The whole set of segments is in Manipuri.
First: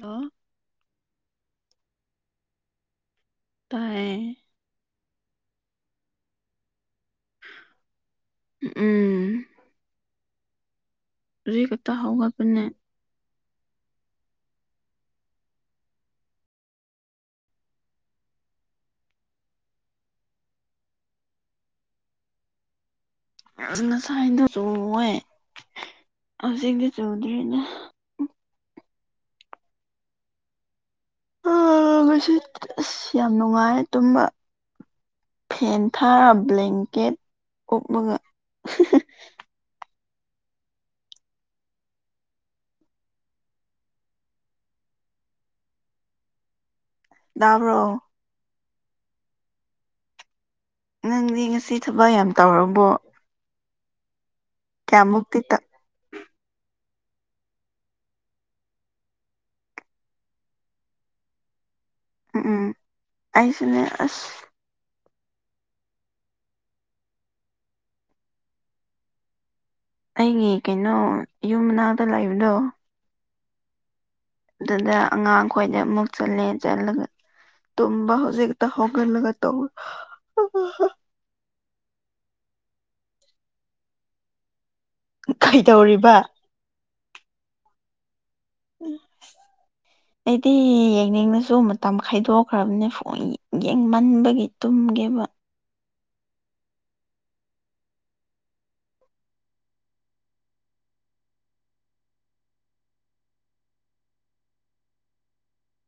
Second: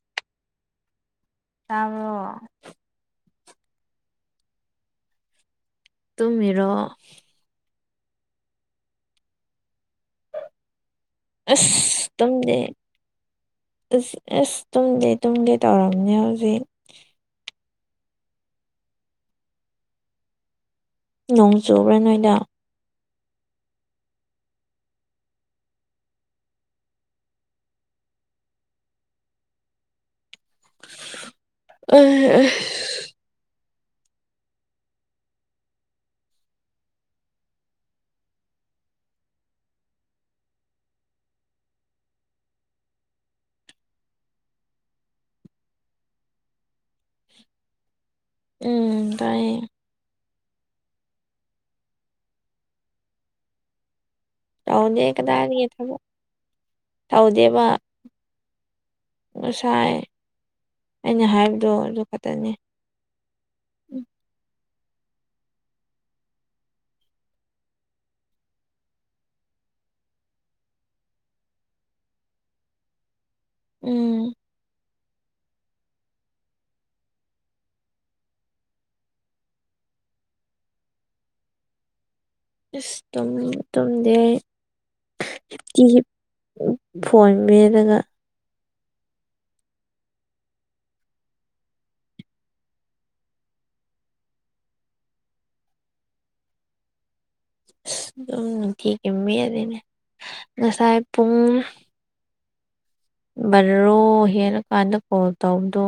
ꯍꯜꯂꯣ ꯇꯕꯔꯣ ꯇꯥꯏꯌꯦ ꯇꯨꯃꯤꯔꯣ ꯎꯝ ꯍꯧꯖꯤꯛ ꯈꯛꯇ ꯑꯁ ꯇꯝꯗꯦ ꯍꯧꯒꯠꯄꯅꯦ ꯑꯁ ꯑꯁ ꯇꯨꯝꯗꯦ ꯇꯨꯝꯗꯦ ꯇꯧꯔꯝꯅꯦ ꯍꯧꯖꯤꯛ ꯅꯣꯡ ꯆꯨꯕ꯭ꯔꯥ ꯅꯣꯏꯗ ꯉꯁꯥꯏꯗꯣ ꯆꯦ ꯍꯧꯖꯤꯛꯇꯗꯤ ꯆꯨꯗ꯭ꯔꯤꯅꯦ ꯑ ꯃꯣꯏ ꯑꯁ ꯌꯥꯝ ꯅꯨꯡꯉꯥꯏꯔꯦ ꯇꯨꯝꯝꯕ ꯐꯦꯟ ꯊꯥꯔ ꯕ꯭ꯂꯦꯡꯀꯦꯠ ꯑꯣꯞꯂꯒ ꯇꯕ꯭ꯔꯣ ꯎ ꯇꯥꯏ ꯅꯪꯗꯤ ꯉꯁꯤ ꯊꯕꯛ ꯌꯥꯝ ꯇꯧꯔꯕꯣ ꯇꯧꯗꯦ ꯀꯌꯥꯃꯨꯛꯇꯤ ꯇ ꯀꯗꯥꯏꯔꯤ ꯊꯕꯛ ꯇꯧꯗꯦꯕ ꯉꯁꯥꯏ ꯑꯩꯅ ꯍꯥꯏꯕꯗꯣ ꯑꯗꯨ ꯈꯛꯇꯅꯤ ꯑꯩꯁꯤꯅꯦ ꯑꯁ ꯑꯩꯒꯤ ꯀꯩꯅꯣ ꯌꯨꯝ ꯃꯅꯥꯛꯇ ꯂꯥꯛꯏꯕꯗꯣ ꯎꯝ ꯑꯗꯨꯗ ꯑꯉꯥꯡ ꯈꯈꯣꯏꯗ ꯑꯃꯨꯛ ꯆꯠꯂꯦ ꯆꯠꯂꯒ ꯇꯨꯝ ꯍꯧꯖꯤꯒꯛꯇ ꯍꯂꯒ ꯇ ꯏꯁ ꯇꯨꯝ ꯇꯝꯗꯤ ꯇꯨꯜꯗꯦ ꯀꯩꯗꯧꯔꯤꯕ ꯐꯣꯟ ꯃꯦꯠꯂꯒ [inaudible] ꯑꯩꯗꯤ ꯌꯦꯡꯅꯤꯡꯉꯥꯁꯨ ꯃꯇꯝ ꯈꯥꯏꯗꯣꯛꯈ꯭ꯔꯕꯅꯦ ꯐꯣꯟ ꯌꯦꯡꯃꯟꯕꯒꯤ ꯇꯨꯝꯒꯦꯕ ꯑꯁ ꯑꯗꯨꯝ ꯅꯨꯡꯇꯤꯒꯤ ꯃꯦꯠꯂꯤꯅꯦ ꯉꯁꯥꯏ ꯄꯨꯡ ꯕꯥꯔꯔꯣ ꯍꯦꯜꯂꯥ ꯀꯥꯟꯗ ꯀꯣꯜ ꯇꯧꯕꯗꯣ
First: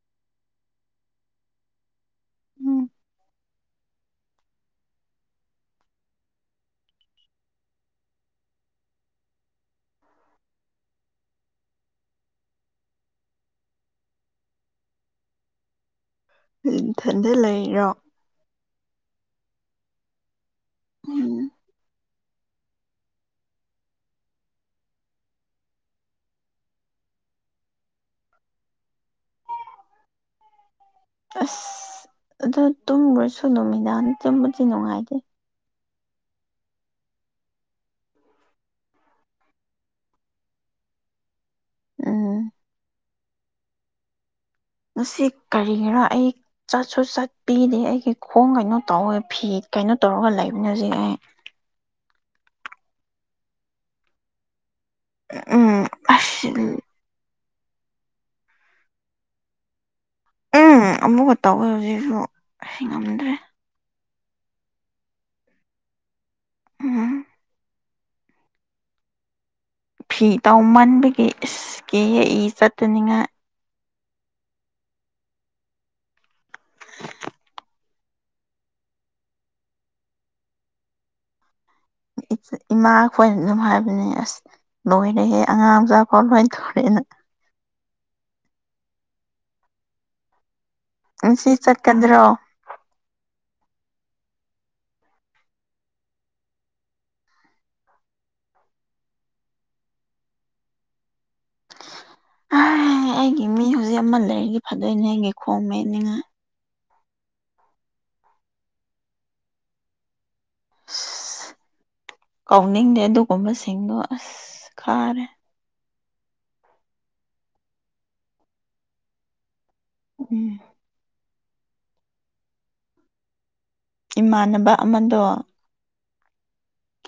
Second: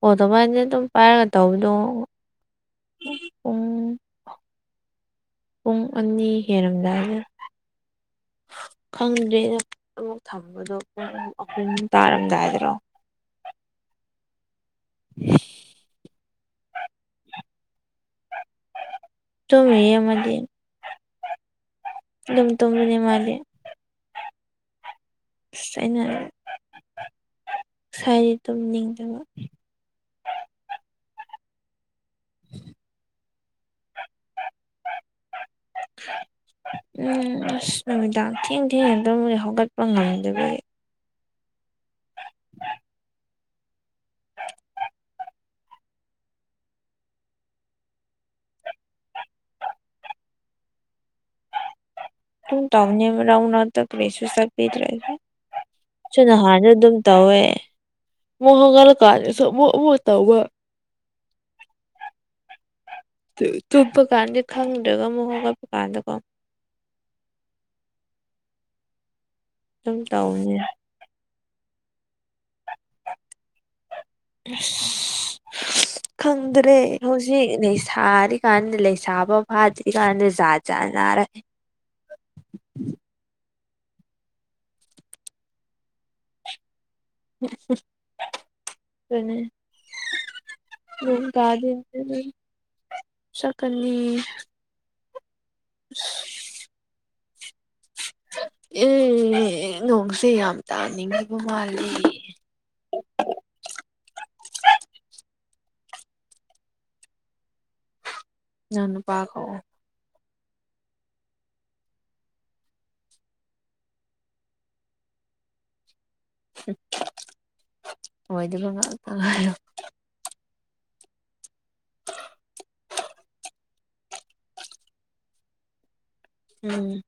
ꯑꯣ ꯑꯗꯨꯃꯥꯏꯅ ꯑꯗꯨꯝ ꯄꯥꯏꯔꯒ ꯇꯧꯕꯗꯣ ꯎꯝ ꯄꯨꯡ ꯄꯨꯡ ꯑꯅꯤ ꯍꯦꯜꯔꯝꯗꯥꯏꯗ ꯈꯪꯗ꯭ꯔꯦꯗꯥ ꯑꯃꯨꯛ ꯊꯝꯕꯗꯣ ꯄꯨꯡ ꯑꯍꯨꯝ ꯇꯥꯔꯝꯗꯥꯏꯗꯔꯣ [unintelligible] ꯅꯥꯊꯟꯗ ꯂꯩꯔꯣ ꯇꯨꯃꯤꯌꯦ ꯑꯃꯗꯤ ꯎꯝ ꯑꯗꯨꯝ ꯇꯨꯝꯕꯥꯅꯦ ꯃꯥꯗꯤ ꯑꯁ ꯑꯩꯅ ꯁꯥꯏꯒꯤ ꯇꯨꯝꯅꯤꯡꯗꯕ ꯑꯁ ꯑꯗꯨ ꯇꯨꯝꯒꯔꯁꯨ ꯅꯨꯃꯤꯗꯥꯡ ꯇꯨꯝꯕꯗꯤ ꯅꯨꯡꯉꯥꯏꯇꯦ ꯎꯝ ꯑꯁ ꯅꯨꯃꯤꯗꯥꯡ ꯊꯦꯡ ꯊꯦꯡꯉꯥ ꯇꯨꯝꯃꯦ ꯍꯧꯒꯠꯄ ꯉꯝꯗꯕꯒꯤ ꯎꯝ ꯉꯁꯤ ꯀꯔꯤꯒꯤꯔꯥ ꯑꯩ ꯆꯠꯁꯨ ꯆꯠꯄꯤꯗꯦ ꯑꯩꯒꯤ ꯈꯣꯡ ꯀꯩꯅꯣ ꯇꯧꯋꯦ ꯐꯤꯠ ꯀꯩꯅꯣ ꯇꯧꯔꯒ ꯂꯩꯕꯅ ꯍꯧꯖꯤꯛ ꯑꯩ ꯁꯨꯝ ꯇꯧꯕꯥꯅꯦ ꯃꯔꯛ ꯃꯔꯛꯇꯥ ꯀꯔꯤꯁꯨ ꯆꯠꯄꯤꯗꯔꯥꯗꯤ ꯎꯝ ꯑꯁ ꯇꯧꯋꯦ ꯃꯨꯛ ꯍꯧꯒꯠꯂꯥ ꯀꯥꯟꯗꯁꯨ ꯃꯨꯛ ꯃꯨꯛ ꯇꯧꯕꯥ ꯎꯝ ꯑꯃꯨꯛꯀꯥ ꯇꯧꯋꯦ ꯍꯧꯖꯤꯛꯁꯨ ꯑꯩ ꯉꯝꯗ꯭ꯔꯦ ꯇꯨꯞꯄ ꯀꯥꯟꯗꯤ ꯈꯪꯗ꯭ꯔꯕꯥ ꯑꯃꯨꯛ ꯍꯧꯒꯠꯄꯥ ꯀꯥꯟꯗꯀꯣ ꯎꯝ ꯑꯗꯨꯝ ꯐꯤ ꯇꯧꯕꯅꯦ ꯇꯥꯎꯃꯟꯕꯒꯤ ꯏꯁ ꯀꯤꯌꯦ ꯏꯆꯠꯇꯅꯤꯡꯉꯥꯏ ꯈꯪꯗ꯭ꯔꯦ ꯍꯧꯖꯤꯛ ꯊꯥꯔꯤꯀꯥꯟꯗ ꯂꯩꯁꯥꯕ ꯐꯥꯗ꯭ꯔꯤꯀꯥꯟꯗ ꯖꯥꯠꯖꯥ ꯅꯥꯔꯦ ꯏꯃꯥ ꯈꯣꯏꯅ ꯑꯗꯨꯝ ꯍꯥꯏꯕꯅꯦ ꯑꯁ ꯂꯣꯏꯔꯦꯍꯦ ꯑꯉꯥꯡ ꯃꯆꯥ ꯐꯥꯎ ꯑꯗꯨꯃꯥꯏ ꯊꯧꯔꯦꯅ ꯑꯗꯨꯨꯅꯦ ꯉꯁꯤ ꯅꯣꯡꯇꯥꯔꯥꯗꯤ ꯗꯨꯃ ꯆꯠꯀꯗ꯭ꯔꯣ ꯆꯠꯀꯅꯤ [unintelligible] ꯑꯦ ꯅꯣꯡꯁꯦ ꯌꯥꯝ ꯇꯥꯅꯤꯡꯈꯤꯕ ꯃꯥꯜꯂꯤ ꯑꯩꯒꯤ ꯃꯤ ꯍꯧꯖꯤꯛ ꯑꯃ ꯂꯩꯔꯗꯤ ꯐꯗꯣꯏꯅꯦ ꯑꯩꯒꯤ ꯈꯣꯡ ꯃꯦꯠꯅꯤꯡꯉꯥꯏ ꯅꯪ ꯅꯨꯄꯥ ꯀꯧ ꯑꯁ ꯀꯥꯎꯅꯤꯡꯗꯦ ꯑꯗꯨꯒꯨꯝꯕꯁꯤꯡꯗꯣ ꯑꯁ ꯈꯥꯔꯦ ꯑꯣꯏꯗꯥꯕ ꯉꯥꯛꯇ ꯉꯥꯏꯔꯦ ꯎꯝ [unintelligible] ꯏꯃꯥꯟꯅꯕ ꯑꯃꯗꯣ ꯎꯝ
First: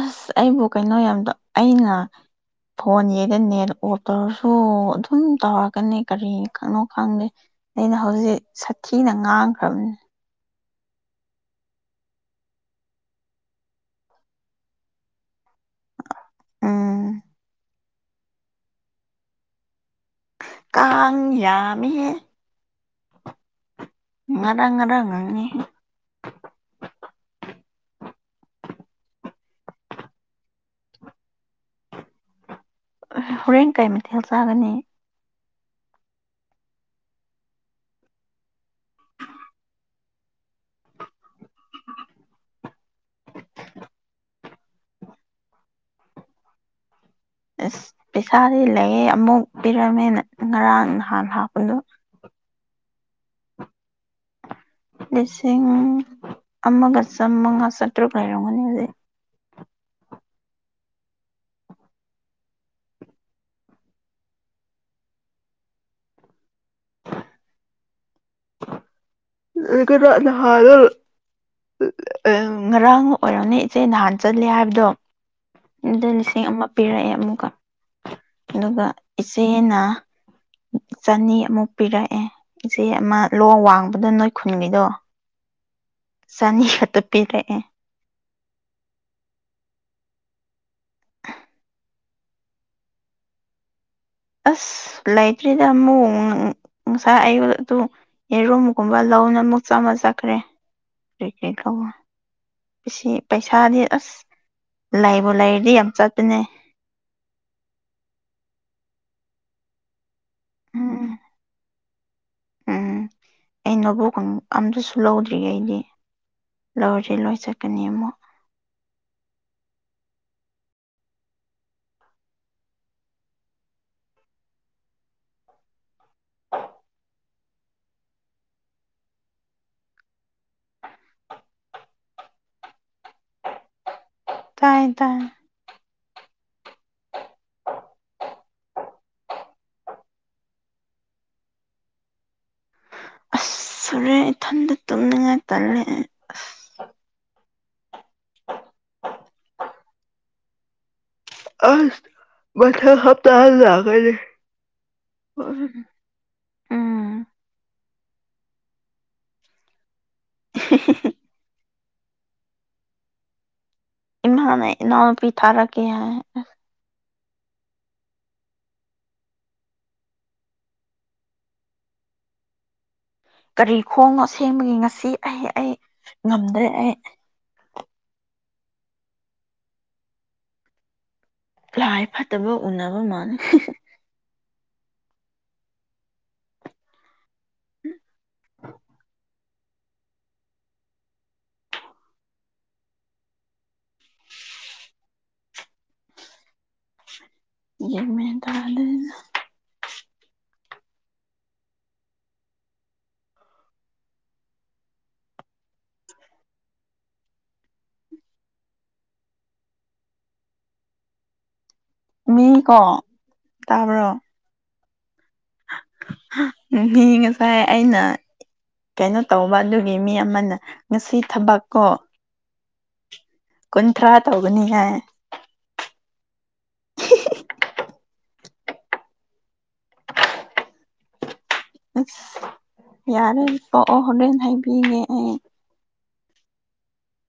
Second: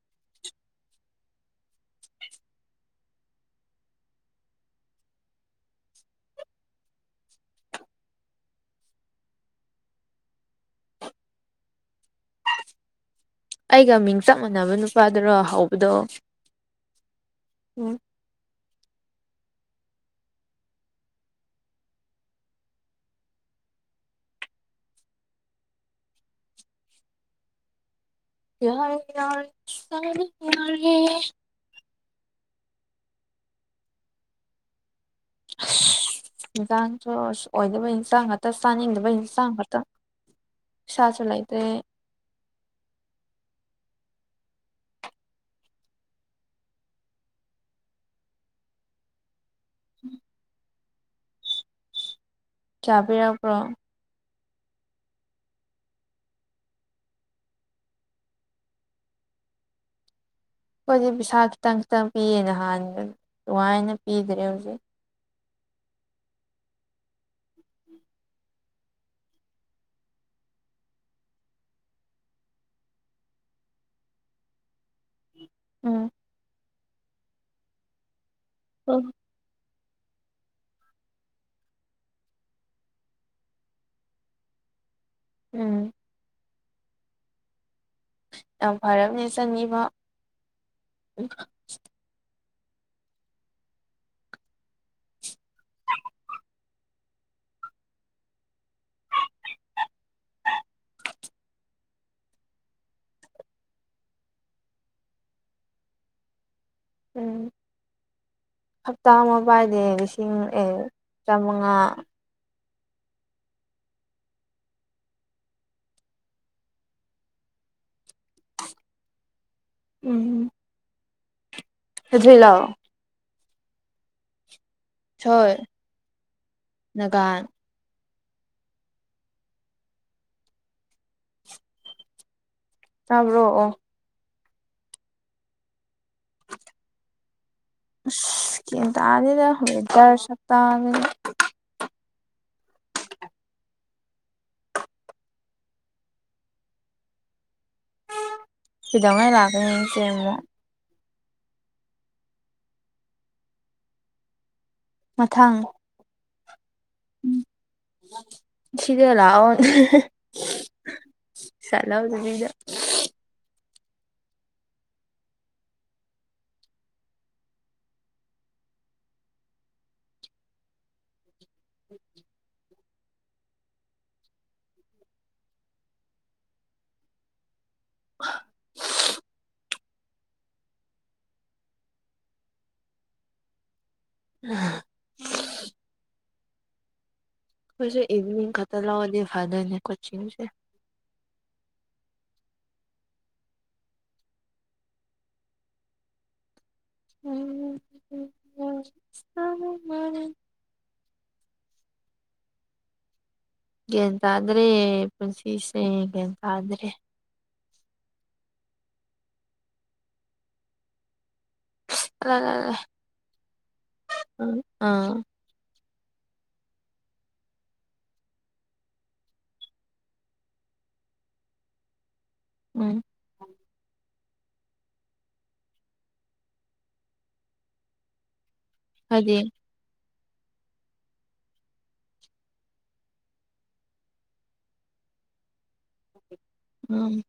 ꯑꯁ ꯑꯩꯕꯨ ꯀꯩꯅꯣ ꯌꯥꯝꯗꯣ ꯑꯩꯅ ꯐꯣꯟ ꯅꯦꯠ ꯑꯣꯐ ꯇꯧꯔꯁꯨ ꯑꯗꯨꯝ ꯇꯧꯔꯛꯀꯅꯤ ꯀꯔꯤꯅꯣ ꯈꯪꯗꯦ ꯑꯩꯅ ꯍꯧꯖꯤꯛ ꯁꯥꯊꯤꯅ ꯉꯥꯡꯈ꯭ꯔꯕꯅꯤ ꯑꯩꯒ ꯃꯤꯡ ꯆꯞ ꯃꯥꯟꯅꯕ ꯅꯨꯄꯥꯗꯨꯔꯣ ꯍꯧꯕꯗꯣ ꯎꯝ ꯎꯝ ꯀꯥꯡꯌꯥꯃꯤꯍꯦ ꯉꯥꯔꯪꯡ ꯉꯥꯔꯪꯡ ꯉꯪꯉꯤꯍꯦ ꯍꯥꯔꯦ ꯌꯥꯔꯦ ꯏꯁꯥꯅꯥ ꯌꯥꯔꯦ ꯍꯣꯔꯦꯟ ꯀꯩ ꯃꯊꯦꯜ ꯆꯥꯒꯅꯤ ꯑꯁ ꯌꯦꯟꯁꯥꯡꯁꯨ ꯑꯁ ꯑꯣꯏꯗꯕ ꯏꯟꯁꯥꯡ ꯉꯥꯛꯇ ꯆꯥꯅꯤꯡꯗꯕ ꯏꯟꯁꯥꯡ ꯉꯥꯛꯇ ꯄꯩꯁꯥꯁꯨ ꯂꯩꯇ꯭ꯔꯦ ꯑꯁ ꯄꯩꯁꯥꯗꯤ ꯂꯩꯌꯦ ꯑꯃꯨꯛ ꯄꯤꯔꯝꯃꯦ ꯉꯔꯥꯡ ꯅꯍꯥꯟ ꯂꯥꯛꯄꯗꯣ ꯀ꯭ꯌꯥ ꯄꯤꯔꯛꯄ꯭ꯔꯣ ꯂꯤꯁꯤꯡ ꯑꯃꯒ ꯆꯃꯉꯥ ꯆꯇ꯭ꯔꯨꯛ ꯂꯩꯔꯝꯒꯅꯤ ꯍꯧꯖꯤꯛ ꯈꯣꯏꯗꯤ ꯄꯩꯁꯥ ꯈꯤꯇꯪ ꯈꯤꯇꯪ ꯄꯤꯌꯦ ꯅꯍꯥꯟꯒꯩ ꯗꯨꯃꯥꯏꯅ ꯄꯤꯗ꯭ꯔꯦ ꯍꯧꯖꯤꯛ [unintelligible] ꯉꯔꯥꯡ ꯑꯣꯏꯔꯝꯅꯤ ꯏꯆꯦ ꯅꯍꯥꯟ ꯆꯠꯂꯤ ꯍꯥꯏꯕꯗꯣ ꯑꯗꯨ ꯎꯝ ꯂꯤꯁꯤꯡ ꯑꯃ ꯄꯤꯔꯛꯑꯦ ꯑꯃꯨꯛꯀ ꯑꯗꯨꯒ ꯎꯝ ꯏꯆꯦꯅ ꯆꯅꯤ ꯑꯃꯨꯛ ꯄꯤꯔꯛꯑꯦ ꯏꯆꯦ ꯑꯃ ꯂꯣ ꯋꯥꯡꯕꯗꯣ ꯅꯣꯏ ꯈꯨꯟꯒꯤꯗꯣ ꯎꯝ ꯆꯅꯤ ꯈꯛꯇ ꯄꯤꯔꯛꯑꯦ ꯗꯥꯎ ꯐꯔꯕꯅꯦ ꯆꯅꯤꯕꯥꯎ ꯑꯁ ꯂꯩꯇ꯭ꯔꯦꯗ ꯑꯃꯨꯛ ꯉꯁꯥꯏ ꯑꯌꯨꯛ ꯑꯗꯨ ꯌꯦꯔꯨꯝꯒꯨꯝꯕ ꯂꯧꯅ ꯑꯃꯨꯛ ꯆꯥꯃ ꯆꯠꯈ꯭ꯔꯦ ꯀ꯭ꯔꯤ [unintelligible] ꯑꯁꯤ ꯄꯩꯁꯥꯗꯤ ꯑꯁ ꯂꯩꯕꯨ ꯂꯩꯔꯗꯤ ꯌꯥꯝ ꯆꯠꯄꯅꯦ ꯎꯝ ꯍꯞꯇꯥ ꯑꯃ ꯄꯥꯏꯗꯦ ꯂꯤꯁ ꯎꯝ [unintelligible] ꯆꯥꯃꯉꯥ ꯑꯩꯅꯕꯨ [unintelligible] ꯑꯝꯇꯁꯨ ꯂꯧꯗ꯭ꯔꯤꯌꯦ ꯑꯩꯗꯤ ꯂꯧꯔꯗꯤ ꯂꯣꯏ ꯆꯠꯀꯅꯤ ꯑꯃꯨꯛ ꯎꯝ ꯍꯨꯖꯤꯛꯂꯥꯛꯑꯣ [unintelligible] ꯇꯥꯕ꯭ꯔꯣꯑꯣ ꯇꯥꯏꯌꯦ ꯇꯥꯏꯌꯦ [inaudible] ꯑꯁ ꯒ꯭ꯌꯟ ꯇꯥꯗꯦꯗ ꯋꯦꯗꯔ ꯁꯛꯇꯥꯁꯤꯒ ꯑꯁ ꯍꯨꯔꯦꯟ ꯏꯊꯟꯗ ꯇꯨꯝꯅꯤꯡꯉꯥꯏ ꯇꯜꯂꯦ ꯑꯩ ꯑꯁ ꯀꯩꯗꯉꯩ ꯂꯥꯛꯀꯅꯤ ꯅꯆꯦ ꯑꯃꯨꯛ ꯑꯁ ꯃꯊꯪ ꯍꯥꯞꯇꯗ ꯂꯥꯛꯀꯅꯤ ꯃꯊꯪ ꯎꯝ ꯁꯤꯗ ꯂꯥꯛꯑꯣ [unintelligible] [unintelligible] ꯂꯧꯗꯕꯤꯗ ꯏꯃꯥꯅ ꯏꯅꯥꯎꯅꯨꯄꯤ ꯊꯥꯔꯛꯀꯦ ꯍꯥꯏ ꯑ ꯀꯔꯤ ꯈꯣꯡꯅꯣ ꯑꯁꯦꯡꯕꯒꯤ ꯉꯁꯤ ꯑꯩ ꯑꯩ ꯉꯝꯗ꯭ꯔꯦ ꯑꯩ [unintelligible] ꯂꯥꯏ ꯐꯠꯇꯕ ꯎꯅꯕ ꯃꯥꯥꯟꯅꯦ [unintelligible] ꯑꯩꯖꯨ ꯏꯚꯅꯤꯡ ꯈꯛꯇ ꯂꯧꯔꯗꯤ ꯐꯗꯣꯏꯅꯦ ꯀꯣꯆꯤꯡꯖꯦ ꯎꯝ ꯒ꯭ꯌꯥꯟ ꯃꯦꯟ ꯇꯥꯗꯔꯦꯗ [unintelligible] ꯒ꯭ꯌꯥꯟ ꯇꯥꯗꯔꯦ ꯄꯨꯟꯁꯤꯁꯦ ꯒ꯭ꯌꯥꯟ ꯇꯥꯗꯔꯦ ꯑꯂ ꯃꯤ ꯂ ꯂ ꯀꯣ ꯇꯥꯕ꯭ꯔꯣ [unintelligible] ꯑꯥ [unintelligible] ꯃꯤ ꯉꯁꯥꯏ ꯑꯩꯅ ꯀꯩꯅꯣ ꯇꯧꯕ ꯑꯗꯨꯒꯤ ꯃꯤ ꯑꯃꯅ ꯉꯁꯤ ꯊꯕꯛ ꯀꯣ ꯎꯝ ꯀꯨꯟꯊ꯭ꯔꯥ ꯇꯧꯒꯅꯤ ꯍꯥꯏ ꯍꯣꯏꯗꯤ ꯑꯁ ꯌꯥꯔꯦ ꯇꯣꯛꯑꯣ ꯍꯣꯔꯦꯟ ꯍꯥꯏꯕꯤꯒꯦ ꯑꯩ ꯎꯝ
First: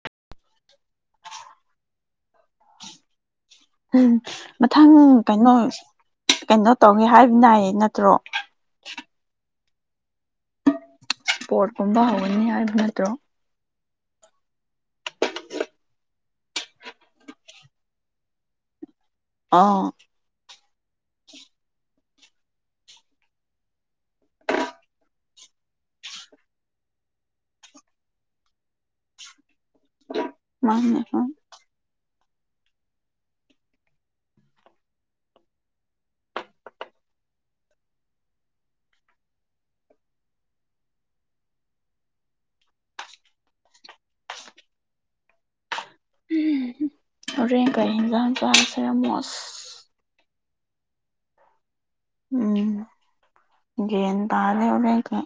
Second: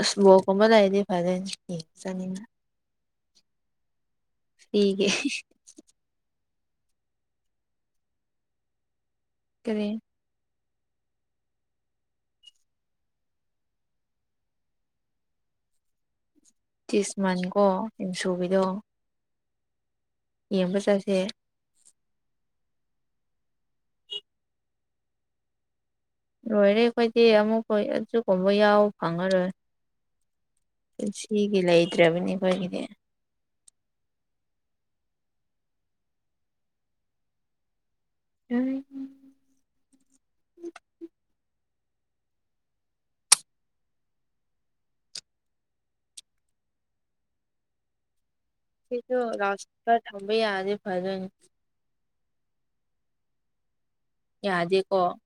ꯑꯁ ꯃꯣꯔꯣꯛ ꯀꯨꯝꯕ ꯂꯩꯔꯗꯤ ꯐꯥꯔꯦ ꯆꯥꯅꯤꯡꯉꯦ ꯎꯝ ꯃꯊꯪ ꯐ꯭ꯔꯤꯒꯤ ꯀꯩꯅꯣ ꯀꯩꯅꯣ ꯇꯧꯒꯦ ꯍꯥꯏꯕ ꯅꯥꯏꯌꯦ ꯅꯠꯇ꯭ꯔꯣ ꯀꯔꯤ ꯄꯣꯠꯀꯨꯝꯕ ꯍꯧꯒꯅꯤ ꯍꯥꯏꯕ ꯅꯠꯇ꯭ꯔꯣ ꯇꯤꯁ ꯃꯟꯀꯣ ꯌꯨꯝ ꯁꯨꯕꯤꯗꯣ ꯑꯥ ꯌꯦꯡꯕ ꯆꯥꯠꯁꯦ ꯂꯣꯏꯔꯦ ꯑꯩꯈꯣꯏꯗꯤ ꯑꯃꯨꯛꯈꯣꯏ ꯑꯗꯨꯒꯨꯝꯕ ꯌꯥꯎ ꯐꯪꯉꯔꯣꯏ ꯃꯥꯅꯦ ꯄꯨꯟꯁꯤꯒꯤ ꯂꯩꯇ꯭ꯔꯕꯅꯤ ꯑꯩꯈꯣꯏꯒꯤꯗꯤ [unintelligible] ꯎꯝ ꯍꯣꯔꯦꯟ ꯀꯩ ꯏꯟꯖꯥꯡ ꯆꯥ ꯁꯤꯁꯨ ꯔꯥꯎ ꯁ꯭ꯄꯤꯛꯀꯔ ꯊꯝꯕ ꯌꯥꯔꯗꯤ ꯐꯗꯧꯅꯤ ꯎꯝ ꯒ꯭ꯌꯥꯟ ꯇꯥꯅꯤ ꯌꯥꯗꯦꯀꯣ ꯍꯣꯔꯦꯟꯀꯥ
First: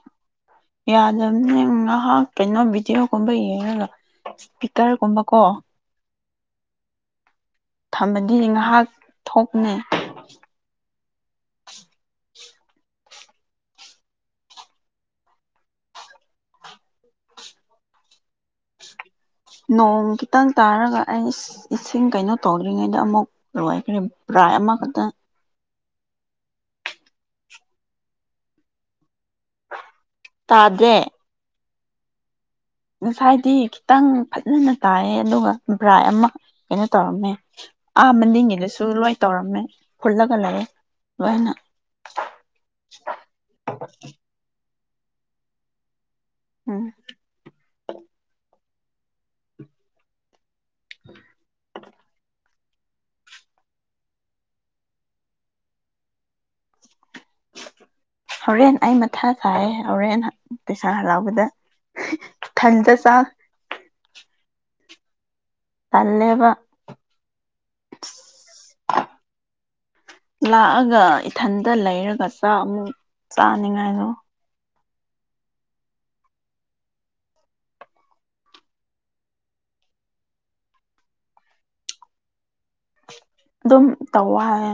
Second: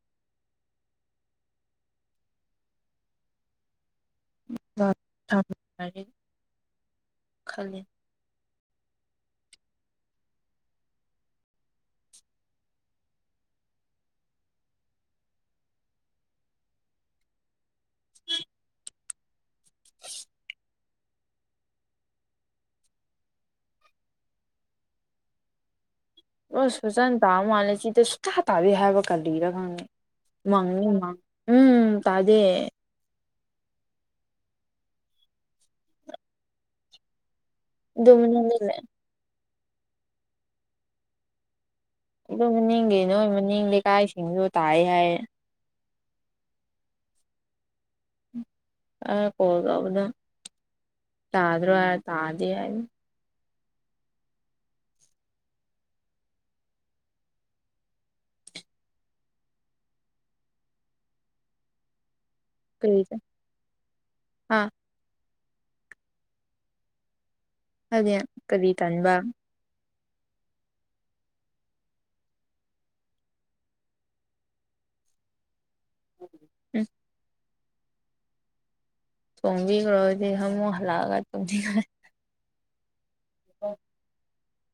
ꯌꯥꯗꯕꯅꯦ ꯉꯥꯏꯍꯥꯛ ꯀꯩꯅꯣ ꯚꯤꯗꯤꯑꯣꯒꯨꯝꯕ ꯌꯦꯡꯉꯥꯒꯥ [unintelligible] ꯈꯜꯂꯦ ꯊꯝꯃꯥꯗꯤ ꯉꯥꯍꯥꯛ ꯊꯣꯛꯅꯤ ꯅꯣꯡ ꯈꯤꯇꯪ ꯇꯥꯔꯒꯥ ꯑꯩ ꯏꯁꯤꯡ ꯀꯩꯅꯣ ꯇꯧꯗ꯭ꯔꯤꯉꯩꯗ ꯑꯃꯨꯛ ꯂꯣꯏꯈ꯭ꯔꯦ ꯕ꯭ꯔꯥꯏ ꯑꯃꯈꯛꯇꯪ ꯑꯣꯁ ꯐꯖꯅ ꯇꯥꯕ ꯃꯥꯜꯂꯦ ꯁꯤꯗ ꯁꯨꯇꯥ ꯇꯥꯗꯦ ꯍꯥꯏꯕ ꯀꯜꯂꯤꯔ ꯈꯪꯉꯦ ꯃꯪꯉꯥ ꯇꯥꯗꯦ ꯃꯪꯉꯥ ꯎꯝ ꯇꯥꯗꯦ ꯉꯁꯥꯏꯗꯤ ꯈꯤꯇꯪ ꯐꯖꯅ ꯇꯥꯏꯌꯦ ꯑꯗꯨꯒ ꯕ꯭ꯔꯥꯏ ꯑꯃ ꯀꯩꯅꯣ ꯇꯧꯔꯝꯃꯦ ꯑꯗꯨ ꯑꯥ ꯃꯅꯨꯡꯗ ꯃꯅꯤꯡꯒꯤꯗꯨꯁꯨ ꯂꯣꯏ ꯇꯧꯔꯝꯃꯦ ꯐꯨꯜꯂꯒꯥ ꯂꯩꯔꯦ ꯂꯣꯏꯅ ꯑꯗꯨ ꯃꯅꯤꯡꯒꯤ ꯅꯣꯏ ꯃꯅꯤꯡ ꯂꯩꯀꯥꯏꯁꯤꯡꯁꯨ ꯇꯥꯏ ꯍꯥꯏ ꯎꯝ ꯑꯥ ꯀꯣꯜ ꯇꯧꯕꯗꯥ ꯇꯥꯗꯔꯥ ꯍꯥꯏꯔꯒꯥ l ꯍꯣꯔꯦꯟ ꯑꯩ ꯃꯊꯥ ꯁꯥꯏ ꯍꯣꯔꯦꯟ ꯄꯩꯁꯥ ꯍꯔꯥꯎꯕꯗꯥ ꯀꯔꯤꯗꯥ ꯍꯥꯥ ꯇꯜꯂꯦꯕ [unintelligible] ꯀꯔꯤ ꯇꯟꯕ ꯂꯥꯛꯑꯒꯥ ꯏꯊꯟꯇꯥ ꯂꯩꯔꯒꯥ ꯆꯥꯛ ꯑꯃꯨꯛ ꯆꯥꯅꯤꯡꯉꯥꯏꯗꯣ ꯎꯝ ꯊꯣꯡꯕꯤꯒꯔꯣꯗꯤ ꯑꯃꯨꯛ ꯍꯜꯂꯛꯑꯒꯥ ꯑꯗꯨꯝ ꯇꯧꯋꯦ ꯍꯥꯏꯌꯦ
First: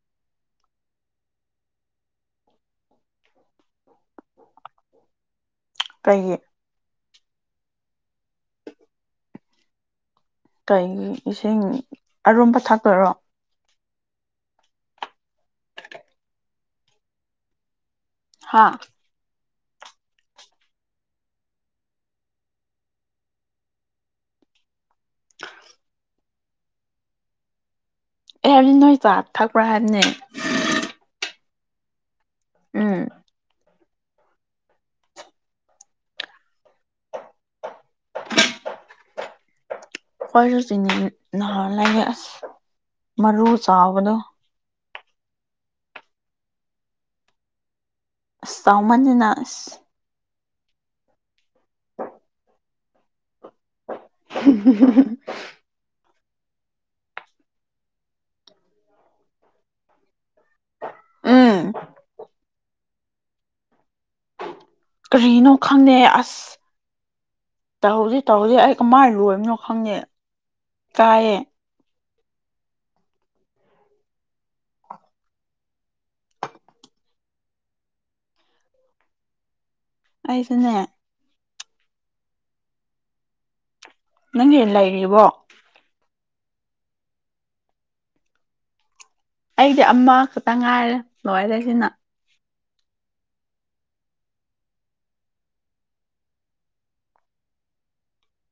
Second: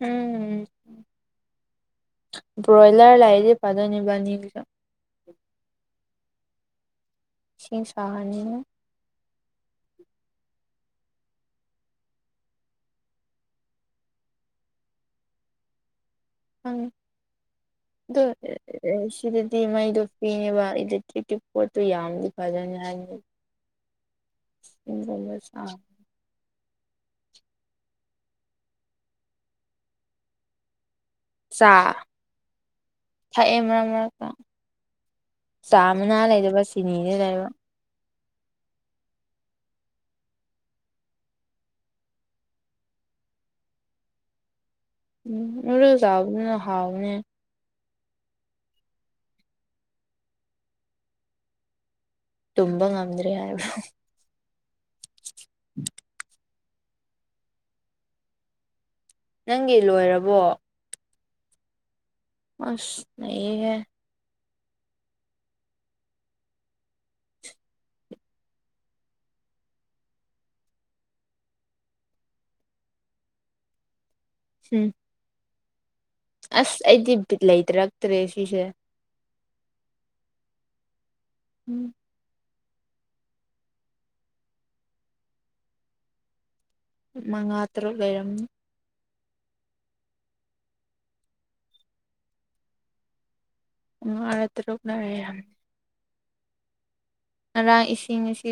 ꯎꯝ ꯕ꯭ꯔꯣꯏꯂꯔ ꯂꯥꯏꯔꯗꯤ ꯐꯗꯣꯏꯅꯤ ꯏꯕꯥꯅꯤꯒꯤꯁꯨ ꯀꯩꯒꯤ ꯏꯁꯤꯡ ꯁꯥꯍꯟꯅꯤ ꯀꯩꯒꯤ ꯏꯁꯤꯡ ꯑꯔꯨꯝꯕ ꯊꯛꯇꯣꯏꯔꯣ [unintelligible] ꯍꯥ ꯗꯤ ꯃꯩꯗꯣ ꯄꯤꯌꯦꯕ ꯏꯂꯦꯛꯇ꯭ꯔꯤꯛꯀꯤ ꯄꯣꯠꯇꯨ ꯌꯥꯝꯗꯤ ꯐꯖꯅꯤ ꯍꯥꯏꯅꯤ [unintelligible] ꯑꯩ ꯍꯥꯏꯕꯗꯤ ꯅꯣꯏ ꯆꯥ ꯊꯛꯄ꯭ꯔꯥ ꯍꯥꯏꯕꯅꯦ ꯆꯥ ꯎꯝ ꯊꯛꯑꯦ ꯃꯔꯛ ꯃꯔꯛꯇꯥ ꯆꯥꯃꯅꯥ ꯂꯩꯗꯕ ꯆꯤꯅꯤꯗꯤ ꯂꯩꯕ ꯈꯣꯏꯖꯨ ꯆꯤꯅꯤ ꯅꯍꯥꯟ ꯂꯩꯌꯦ ꯑꯁ ꯃꯔꯨ ꯆꯥꯎꯕꯗꯣ ꯎꯝ ꯎꯔꯣ ꯆꯥꯕꯗꯨꯅ ꯍꯥꯎꯕꯅꯦ ꯑꯁ ꯆꯥꯎꯃꯟꯗꯅ ꯑꯁ ꯇꯨꯝꯕ ꯉꯝꯗ꯭ꯔꯦ ꯍꯥꯏꯕ ꯍꯍꯥꯍꯨ ꯅꯪꯒꯤ ꯂꯣꯏꯔꯕꯣ ꯎꯝ ꯑꯁ ꯅꯩꯍꯦ ꯀꯔꯤꯅꯣ ꯈꯪꯗꯦ ꯑꯁ ꯇꯧꯍꯧꯖꯤ ꯇꯧꯍꯧꯖꯤ ꯑꯩ ꯀꯃꯥꯏꯟ ꯂꯣꯏꯕꯅꯣ ꯈꯪꯗꯦ ꯀꯥꯏꯌꯦ [unintelligible] ꯑꯁ ꯑꯩꯗꯤ ꯕꯤꯠ ꯂꯩꯇꯔꯛꯇ꯭ꯔꯦ ꯁꯤꯁꯦ ꯑꯩꯁꯨꯅꯦ ꯎꯝ ꯅꯪꯒꯤ ꯂꯩꯔꯤꯕꯣ ꯃꯉꯥ ꯇꯔꯨꯛ ꯂꯩꯔꯝꯃꯤ ꯑꯩꯗꯤ ꯑꯃ ꯈꯛꯇ ꯉꯥꯏꯔꯦ ꯂꯣꯏꯔꯦ ꯁꯤꯅ ꯃꯉꯥ ꯔ ꯇꯔꯨꯛꯔ ꯌꯥꯝ ꯉꯔꯥꯡ ꯏꯁꯤꯡ ꯑꯁꯤ